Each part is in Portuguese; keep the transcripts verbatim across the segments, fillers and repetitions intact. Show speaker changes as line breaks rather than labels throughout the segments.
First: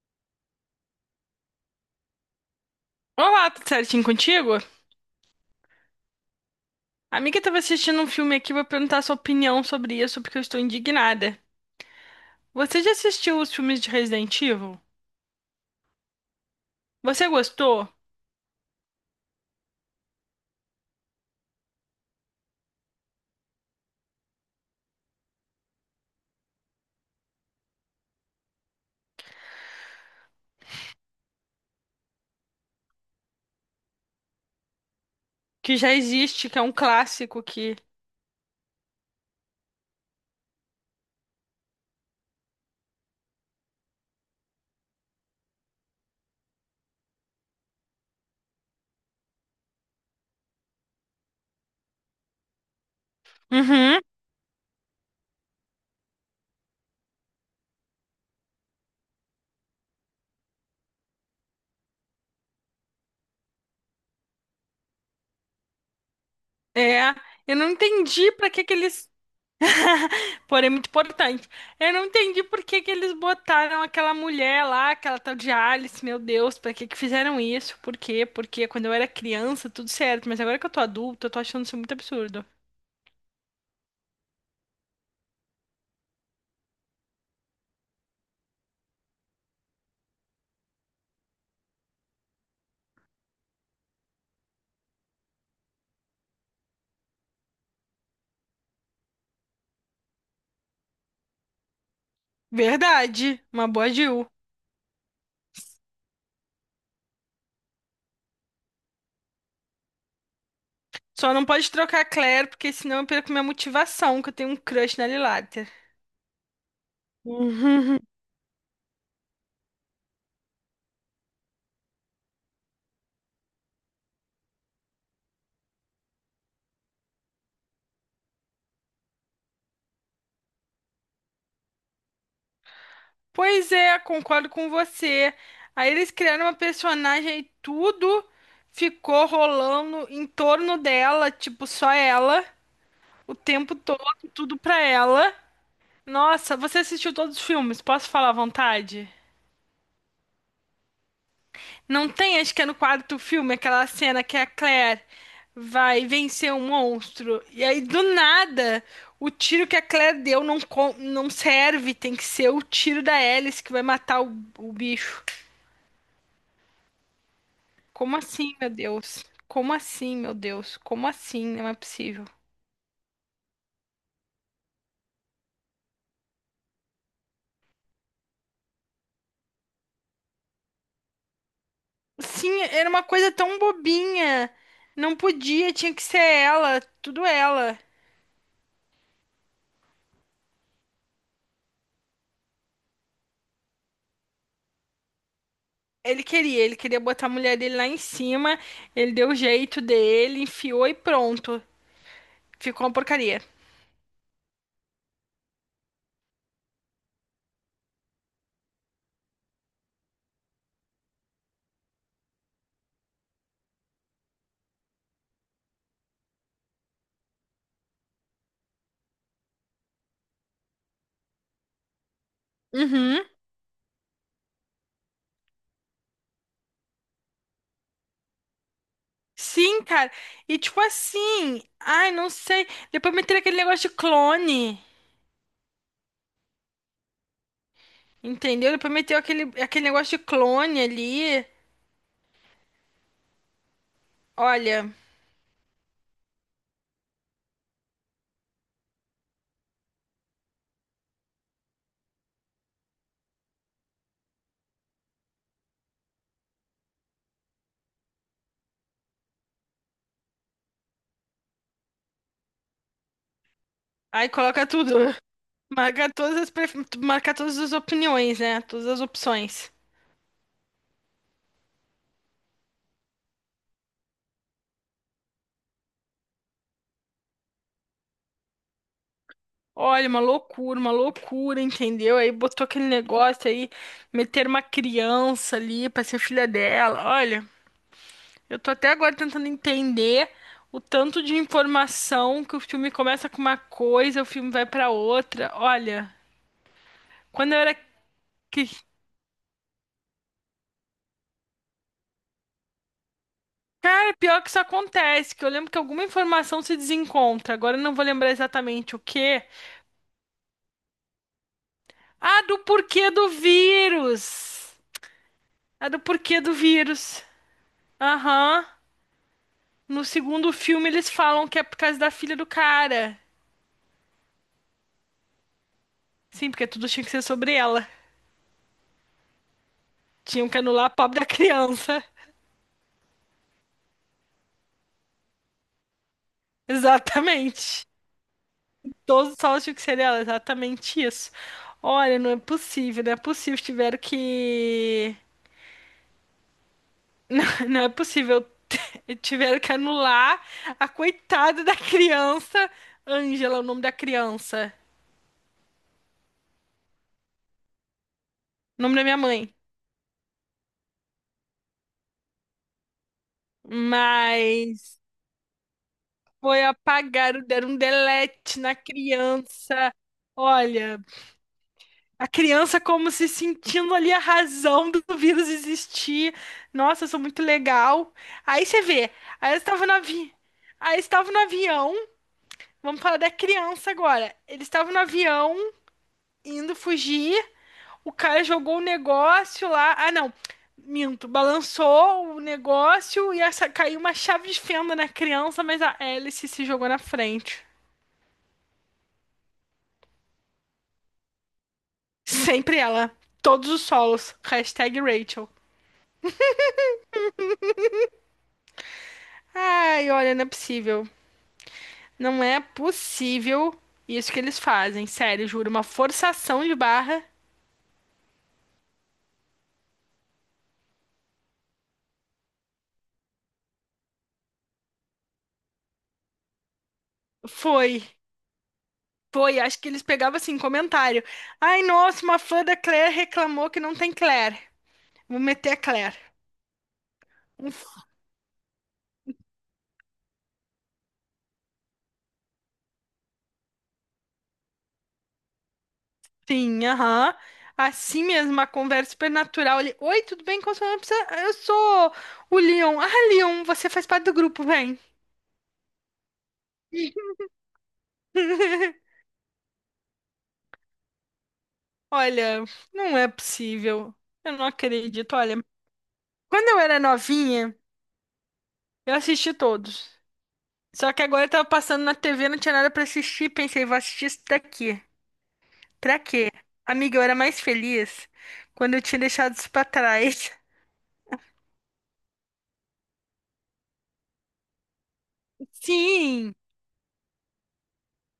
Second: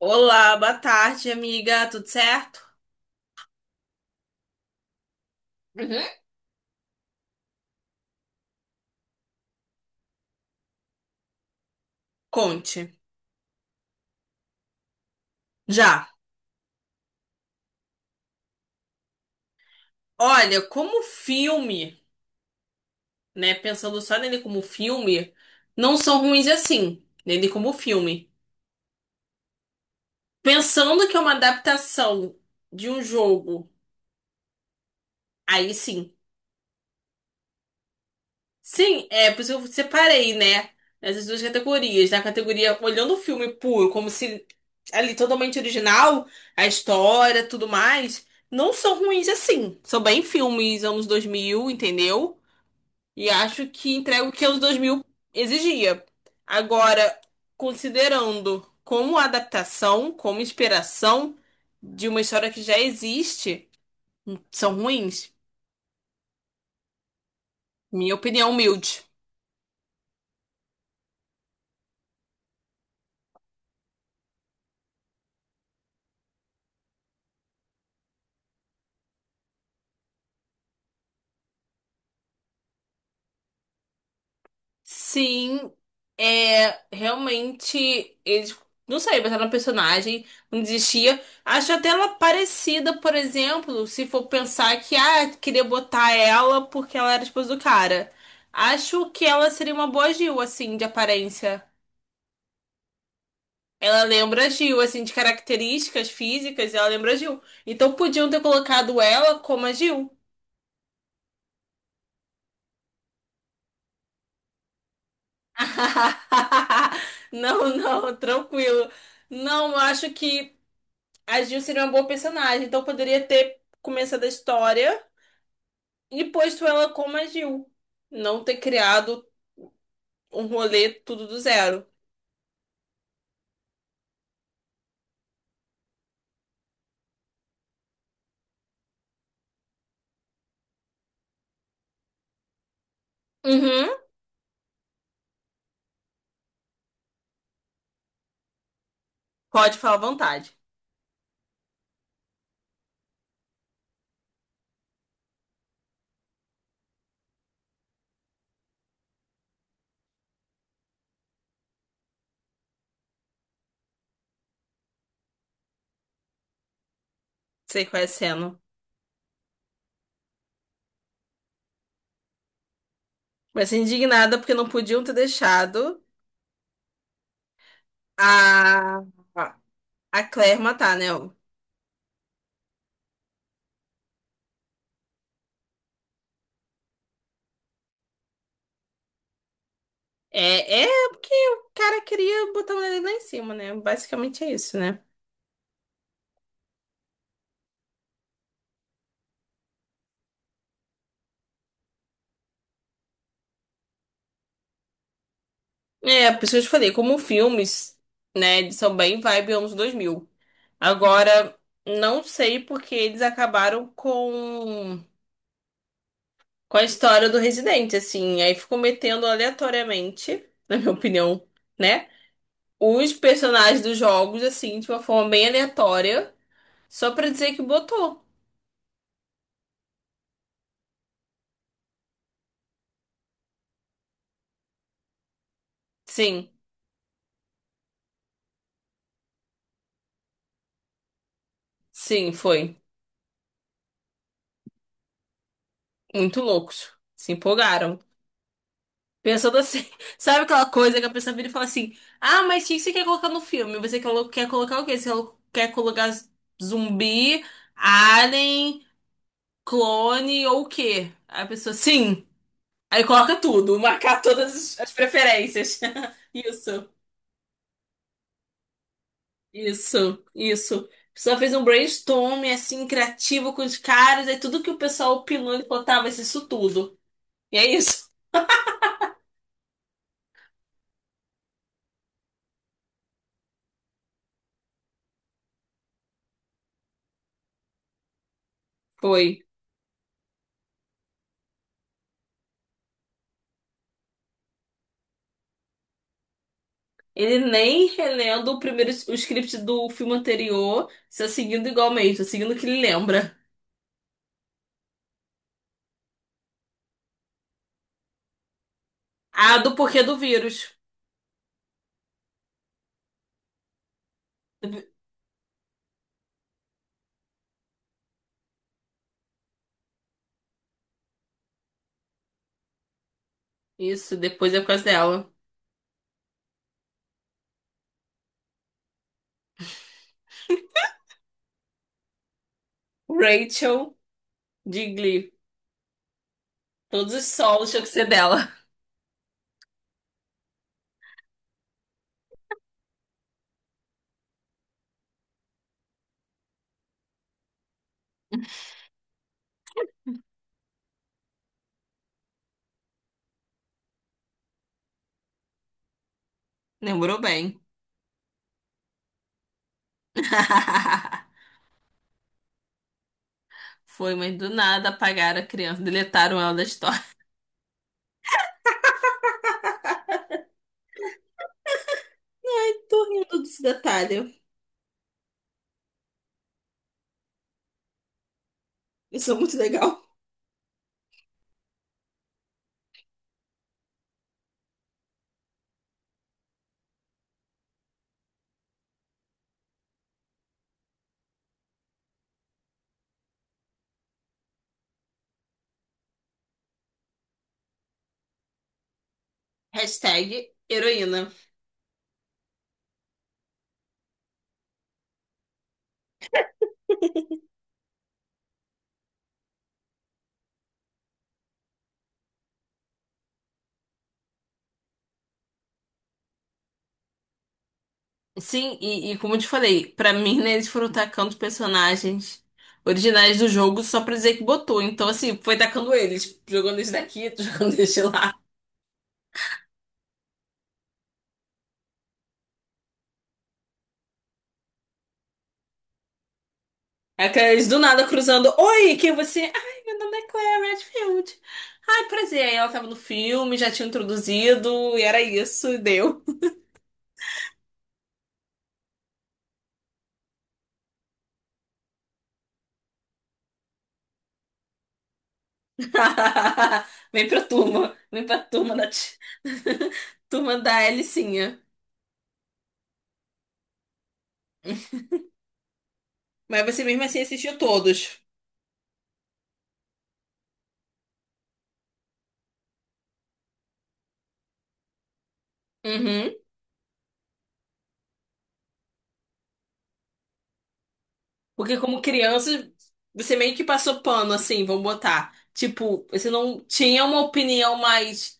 Olá, boa tarde, amiga. Tudo certo?
Olá, tudo certinho contigo?
Uhum.
A amiga estava assistindo um filme aqui, vou perguntar sua opinião sobre isso, porque eu estou indignada. Você já
Conte.
assistiu os filmes de Resident Evil?
Já.
Você gostou?
Olha, como filme, né? Pensando só nele como filme, não são ruins assim. Nele como filme. Pensando que é uma adaptação de um jogo, aí
Que já
sim.
existe, que é um clássico que.
Sim, é por isso que eu separei, né? Essas duas categorias. Na categoria olhando o filme puro, como se ali totalmente original, a história, tudo mais, não são ruins assim. São bem filmes anos dois mil, entendeu? E acho que
Uhum.
entrega o que anos dois mil exigia. Agora, considerando como adaptação, como inspiração de uma história que já existe, são ruins.
É. Eu não
Minha
entendi
opinião
pra que que
humilde.
eles. Porém, é muito importante. Eu não entendi por que que eles botaram aquela mulher lá, aquela tal de Alice, meu Deus, pra que que fizeram isso? Por quê? Porque quando eu era criança, tudo certo, mas agora que eu tô adulta, eu tô achando isso muito absurdo.
Sim, é realmente eles não sei, botaram uma personagem, não desistia. Acho até ela parecida, por exemplo, se for pensar que ah, queria botar ela porque ela era esposa do cara. Acho que ela seria uma boa Gil, assim, de aparência.
Verdade, uma boa
Ela
Jill.
lembra a Gil, assim, de características físicas, ela lembra a Gil. Então podiam ter colocado ela como a Gil.
Só não pode trocar a Claire, porque senão eu perco minha motivação, que eu tenho um crush na Lilater.
Não,
Uhum.
não, tranquilo. Não, eu acho que a Jill seria uma boa personagem, então poderia ter começado a história e posto ela como a Jill. Não ter criado um rolê tudo do zero.
Pois é, concordo com você. Aí eles criaram uma personagem e tudo ficou rolando em torno dela, tipo, só ela, o tempo
Uhum.
todo, tudo pra ela. Nossa, você assistiu todos os filmes? Posso falar à vontade?
Pode falar à vontade.
Não tem, acho que é no quarto filme, aquela cena que a Claire vai vencer um monstro. E aí, do nada, o tiro que a Claire deu não, co- não serve. Tem que ser o tiro da Alice que vai matar o, o bicho.
Sei qual é a
Como assim,
cena.
meu Deus? Como assim, meu Deus? Como assim? Não é possível.
Mas indignada porque não podiam ter deixado a, a Claire matar, né?
Sim, era uma coisa tão bobinha. Não podia, tinha que ser ela, tudo ela.
É, é porque o cara queria botar a mulher dele lá em cima, né? Basicamente é isso, né?
Ele queria, ele queria botar a mulher dele lá em cima, ele deu o jeito dele, enfiou e pronto. Ficou uma porcaria.
É, por isso que eu te falei, como filmes, né, eles são bem vibe anos dois mil. Agora, não sei porque eles acabaram com, com a história do Residente, assim. Aí ficou metendo aleatoriamente, na minha opinião, né? Os
Uhum.
personagens dos jogos, assim, de uma forma bem aleatória, só pra dizer que botou.
Sim, cara. E tipo assim, ai, não sei. Depois meteram aquele negócio de clone,
Sim,
entendeu? Depois meteu aquele, aquele negócio de clone ali.
sim, foi.
Olha,
Muito loucos. Se empolgaram. Pensando assim, sabe aquela coisa que a pessoa vira e fala assim: Ah, mas o que que você quer colocar no filme? Você quer quer colocar o quê? Você quer colocar zumbi, alien, clone ou o quê? Aí a pessoa, sim. Aí coloca tudo, marcar
aí coloca
todas as
tudo.
preferências.
Marca todas as, pref...
Isso,
marca todas as opiniões, né? Todas as opções.
isso, isso. A pessoa fez um brainstorming assim, criativo com os caras, aí tudo que o pessoal opinou, ele falou, tá, vai ser isso tudo. E é isso.
Olha, uma loucura, uma loucura, entendeu? Aí botou aquele negócio aí, meter uma criança ali pra ser filha dela. Olha. Eu tô até agora
Foi.
tentando entender o tanto de informação que o filme começa com uma coisa, o filme vai pra outra. Olha,
Ele
quando eu era
nem relendo o
que
primeiro o script do filme anterior, está seguindo igualmente, está seguindo o que ele lembra.
é pior que isso acontece, que eu lembro que alguma informação se desencontra. Agora eu não vou lembrar exatamente o quê.
A do porquê do vírus.
Ah, do porquê do vírus. Ah, do porquê do vírus. Aham. No segundo filme eles falam que é por causa da filha do cara.
Isso, depois é por causa dela.
Sim, porque tudo tinha que ser sobre ela. Tinham que anular a pobre da criança.
Rachel de Glee. Todos os solos tinham
Exatamente.
que ser dela.
Todos os salas de cereal, exatamente isso. Olha, não é possível, não é possível. Tiveram que. Não, não é possível. Tiveram que anular a coitada da criança. Ângela, é o nome da criança.
Lembrou bem.
O nome da minha mãe.
Foi, mas do nada
Mas
apagaram a criança, deletaram ela da
foi
história.
apagar, deram um delete na criança. Olha. A
Ai,
criança
tô
como se
rindo desse
sentindo ali a
detalhe.
razão do vírus existir. Nossa, isso é muito legal. Aí você vê,
Isso é
aí
muito
eu estava no
legal.
avi... aí eu estava no avião. Vamos falar da criança agora. Ele estava no avião indo fugir. O cara jogou o negócio lá. Ah, não. Minto, balançou o negócio e essa... caiu uma chave de fenda na criança, mas a hélice se jogou na frente.
Hashtag heroína.
Sempre ela. Todos os solos. Hashtag Rachel. Ai, olha, não é possível. Não é possível isso que eles fazem, sério, juro, uma forçação de barra.
Sim, e, e como eu te falei, pra mim, né, eles foram tacando personagens originais do jogo só pra dizer que botou. Então, assim, foi tacando eles, jogando esse daqui, jogando
Foi,
esse lá.
foi, acho que eles pegavam assim, comentário. Ai, nossa, uma fã da Claire reclamou que não tem Claire. Vou meter a Claire.
Aqueles
Um
do nada cruzando. Oi, quem é você? Ai, meu nome é Claire Redfield. Ai, prazer. Aí ela tava no filme, já tinha introduzido, e era isso, e deu.
Sim, aham. Assim mesmo, uma conversa super natural ali. Oi, tudo bem? Como sua não precisa... Eu sou o Leon. Ah, Leon, você faz parte do grupo, vem.
Vem pra turma. Vem pra turma da ti- turma da Alicinha.
Olha, não é possível. Eu não acredito. Olha,
Mas
quando eu
você
era
mesmo assim assistiu
novinha,
todos.
eu assisti todos. Só que agora eu tava passando na T V, não tinha nada pra assistir. Pensei, vou assistir isso daqui. Pra
Uhum.
quê? Amiga, eu era mais feliz quando eu tinha deixado isso pra trás.
Porque como criança, você meio que passou pano, assim, vamos botar. Tipo, você
Sim!
não tinha uma opinião mais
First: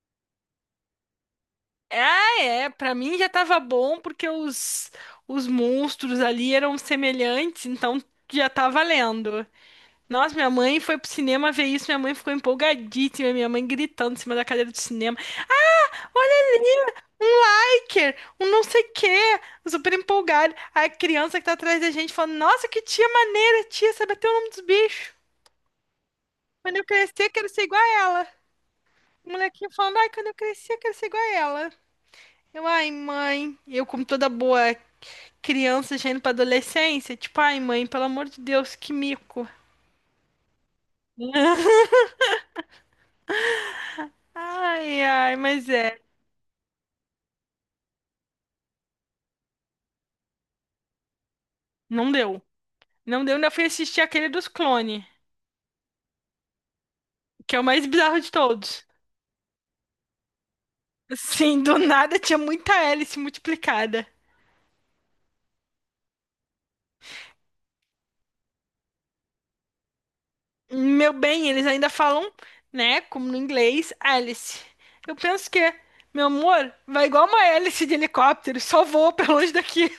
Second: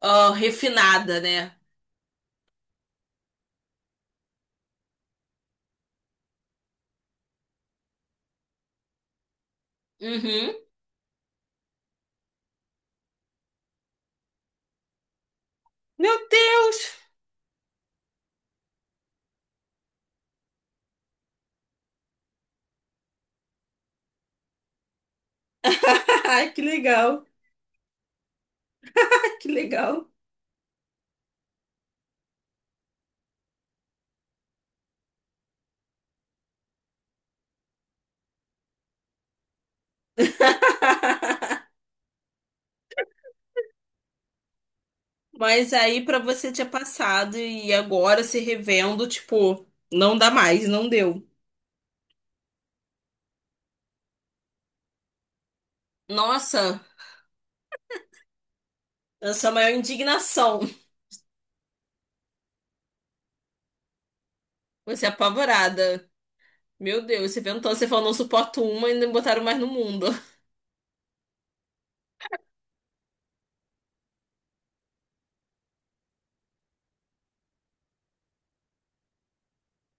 ah, refinada, né?
Ah, é. Pra mim já tava bom porque os, os monstros ali eram semelhantes, então já tá valendo. Nossa, minha
Uhum.
mãe foi pro cinema ver isso, minha mãe ficou empolgadíssima, minha mãe gritando em cima da cadeira do cinema.
Meu
Olha ali,
Deus!
um liker, um não sei o quê, super empolgado. A criança que tá atrás da gente falando, nossa, que tia maneira, tia, sabe até o nome dos bichos.
Ai, que
Quando eu
legal.
crescer, quero ser igual a ela. O
Que
molequinho falando,
legal.
ai, quando eu crescer, quero ser igual a ela. Eu, ai, mãe, eu como toda boa criança já indo pra adolescência, tipo, ai, mãe, pelo amor de Deus, que mico. Ai, ai, mas
Mas
é,
aí pra você tinha passado e agora se revendo, tipo, não dá mais, não deu.
não deu. Não deu, ainda fui assistir aquele dos clones,
Nossa,
que é o mais bizarro de todos.
essa é a maior indignação.
Sim, do nada tinha muita hélice multiplicada.
Você é apavorada. Meu Deus, você inventou, você falou, não suporto uma e ainda me botaram mais no mundo.
Meu bem, eles ainda falam, né, como no inglês, hélice. Eu penso que, meu amor, vai igual uma hélice de helicóptero, só voa pra longe daqui.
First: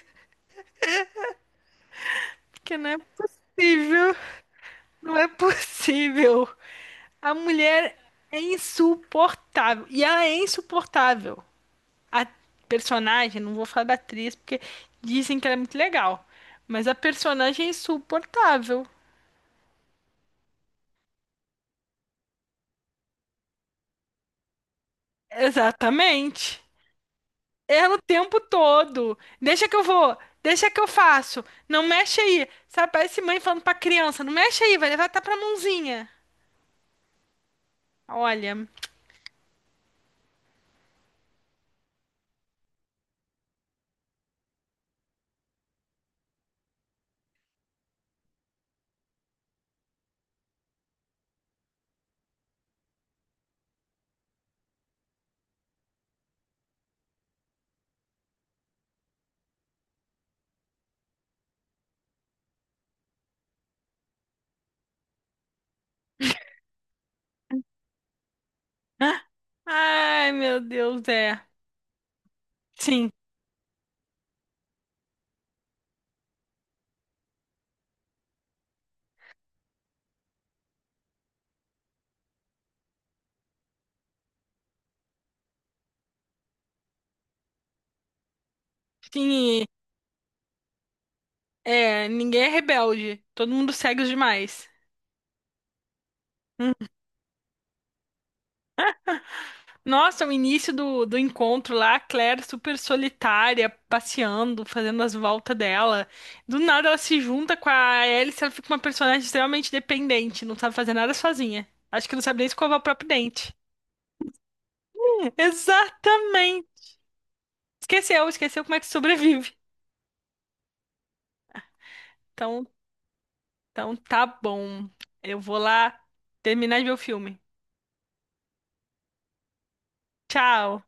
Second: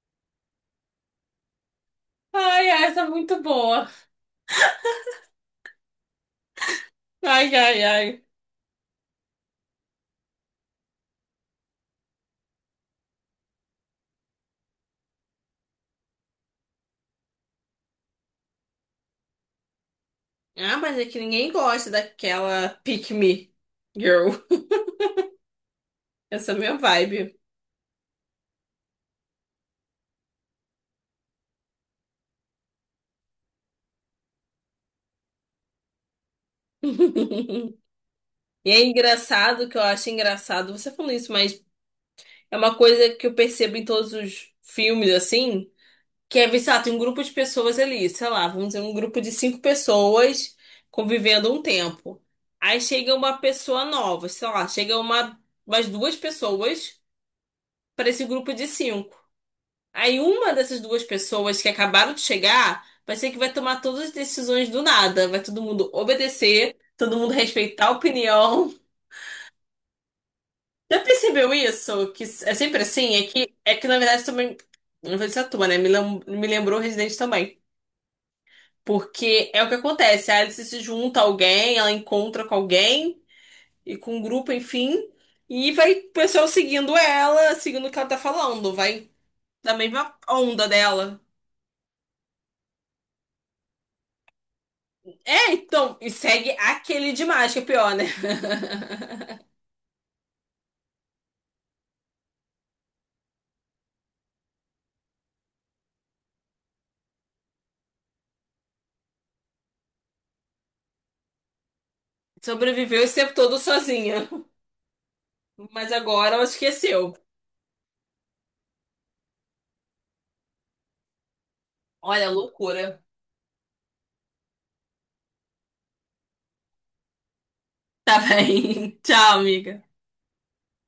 Ai,
Porque
ai,
não é
essa é muito boa.
possível, não é possível. A
Ai, ai,
mulher
ai.
é insuportável. E ela é insuportável. A personagem, não vou falar da atriz, porque dizem que ela é muito legal. Mas a personagem é insuportável.
Ah, mas é que ninguém gosta daquela pick me girl. Essa é a
Exatamente.
minha vibe.
Ela o tempo todo. Deixa que eu vou, deixa que eu faço. Não mexe aí. Sabe, parece mãe falando pra criança, não mexe aí, vai levar até pra mãozinha. Olha.
E é engraçado que eu acho engraçado você falando isso, mas é uma coisa que eu percebo em todos os filmes, assim. Que é, sei lá, tem um grupo de pessoas ali, sei lá, vamos dizer, um grupo de cinco pessoas convivendo um tempo. Aí chega uma pessoa nova, sei lá, chega uma, umas duas pessoas para esse grupo de cinco. Aí uma dessas duas pessoas que acabaram de chegar vai ser que vai tomar todas as decisões do nada. Vai todo mundo obedecer, todo mundo respeitar a opinião.
Ah, ai, meu
Já
Deus, é.
percebeu isso? Que é sempre
Sim,
assim? É que, é que na verdade também. Não vou dizer a tua, né? Me lem- me lembrou Resident também. Porque é o que acontece, a Alice se junta a alguém, ela encontra com alguém e com um grupo, enfim, e vai o pessoal seguindo ela, seguindo o que ela tá falando, vai
sim.
da mesma onda dela.
É, ninguém é rebelde. Todo mundo segue os demais.
É, então, e segue aquele demais, que é pior, né?
Nossa, o início do, do encontro lá, a Claire super solitária, passeando, fazendo as voltas dela. Do nada ela se junta com a Alice, ela fica uma personagem extremamente dependente, não sabe fazer nada sozinha. Acho que não sabe nem escovar o
Sobreviveu
próprio
esse tempo
dente.
todo sozinha, mas agora ela
Exatamente!
esqueceu.
Esqueceu, esqueceu como é que sobrevive.
Olha,
Então,
loucura.
então tá bom. Eu vou lá terminar de ver o filme.
Tá bem. Tchau, amiga.
Tchau!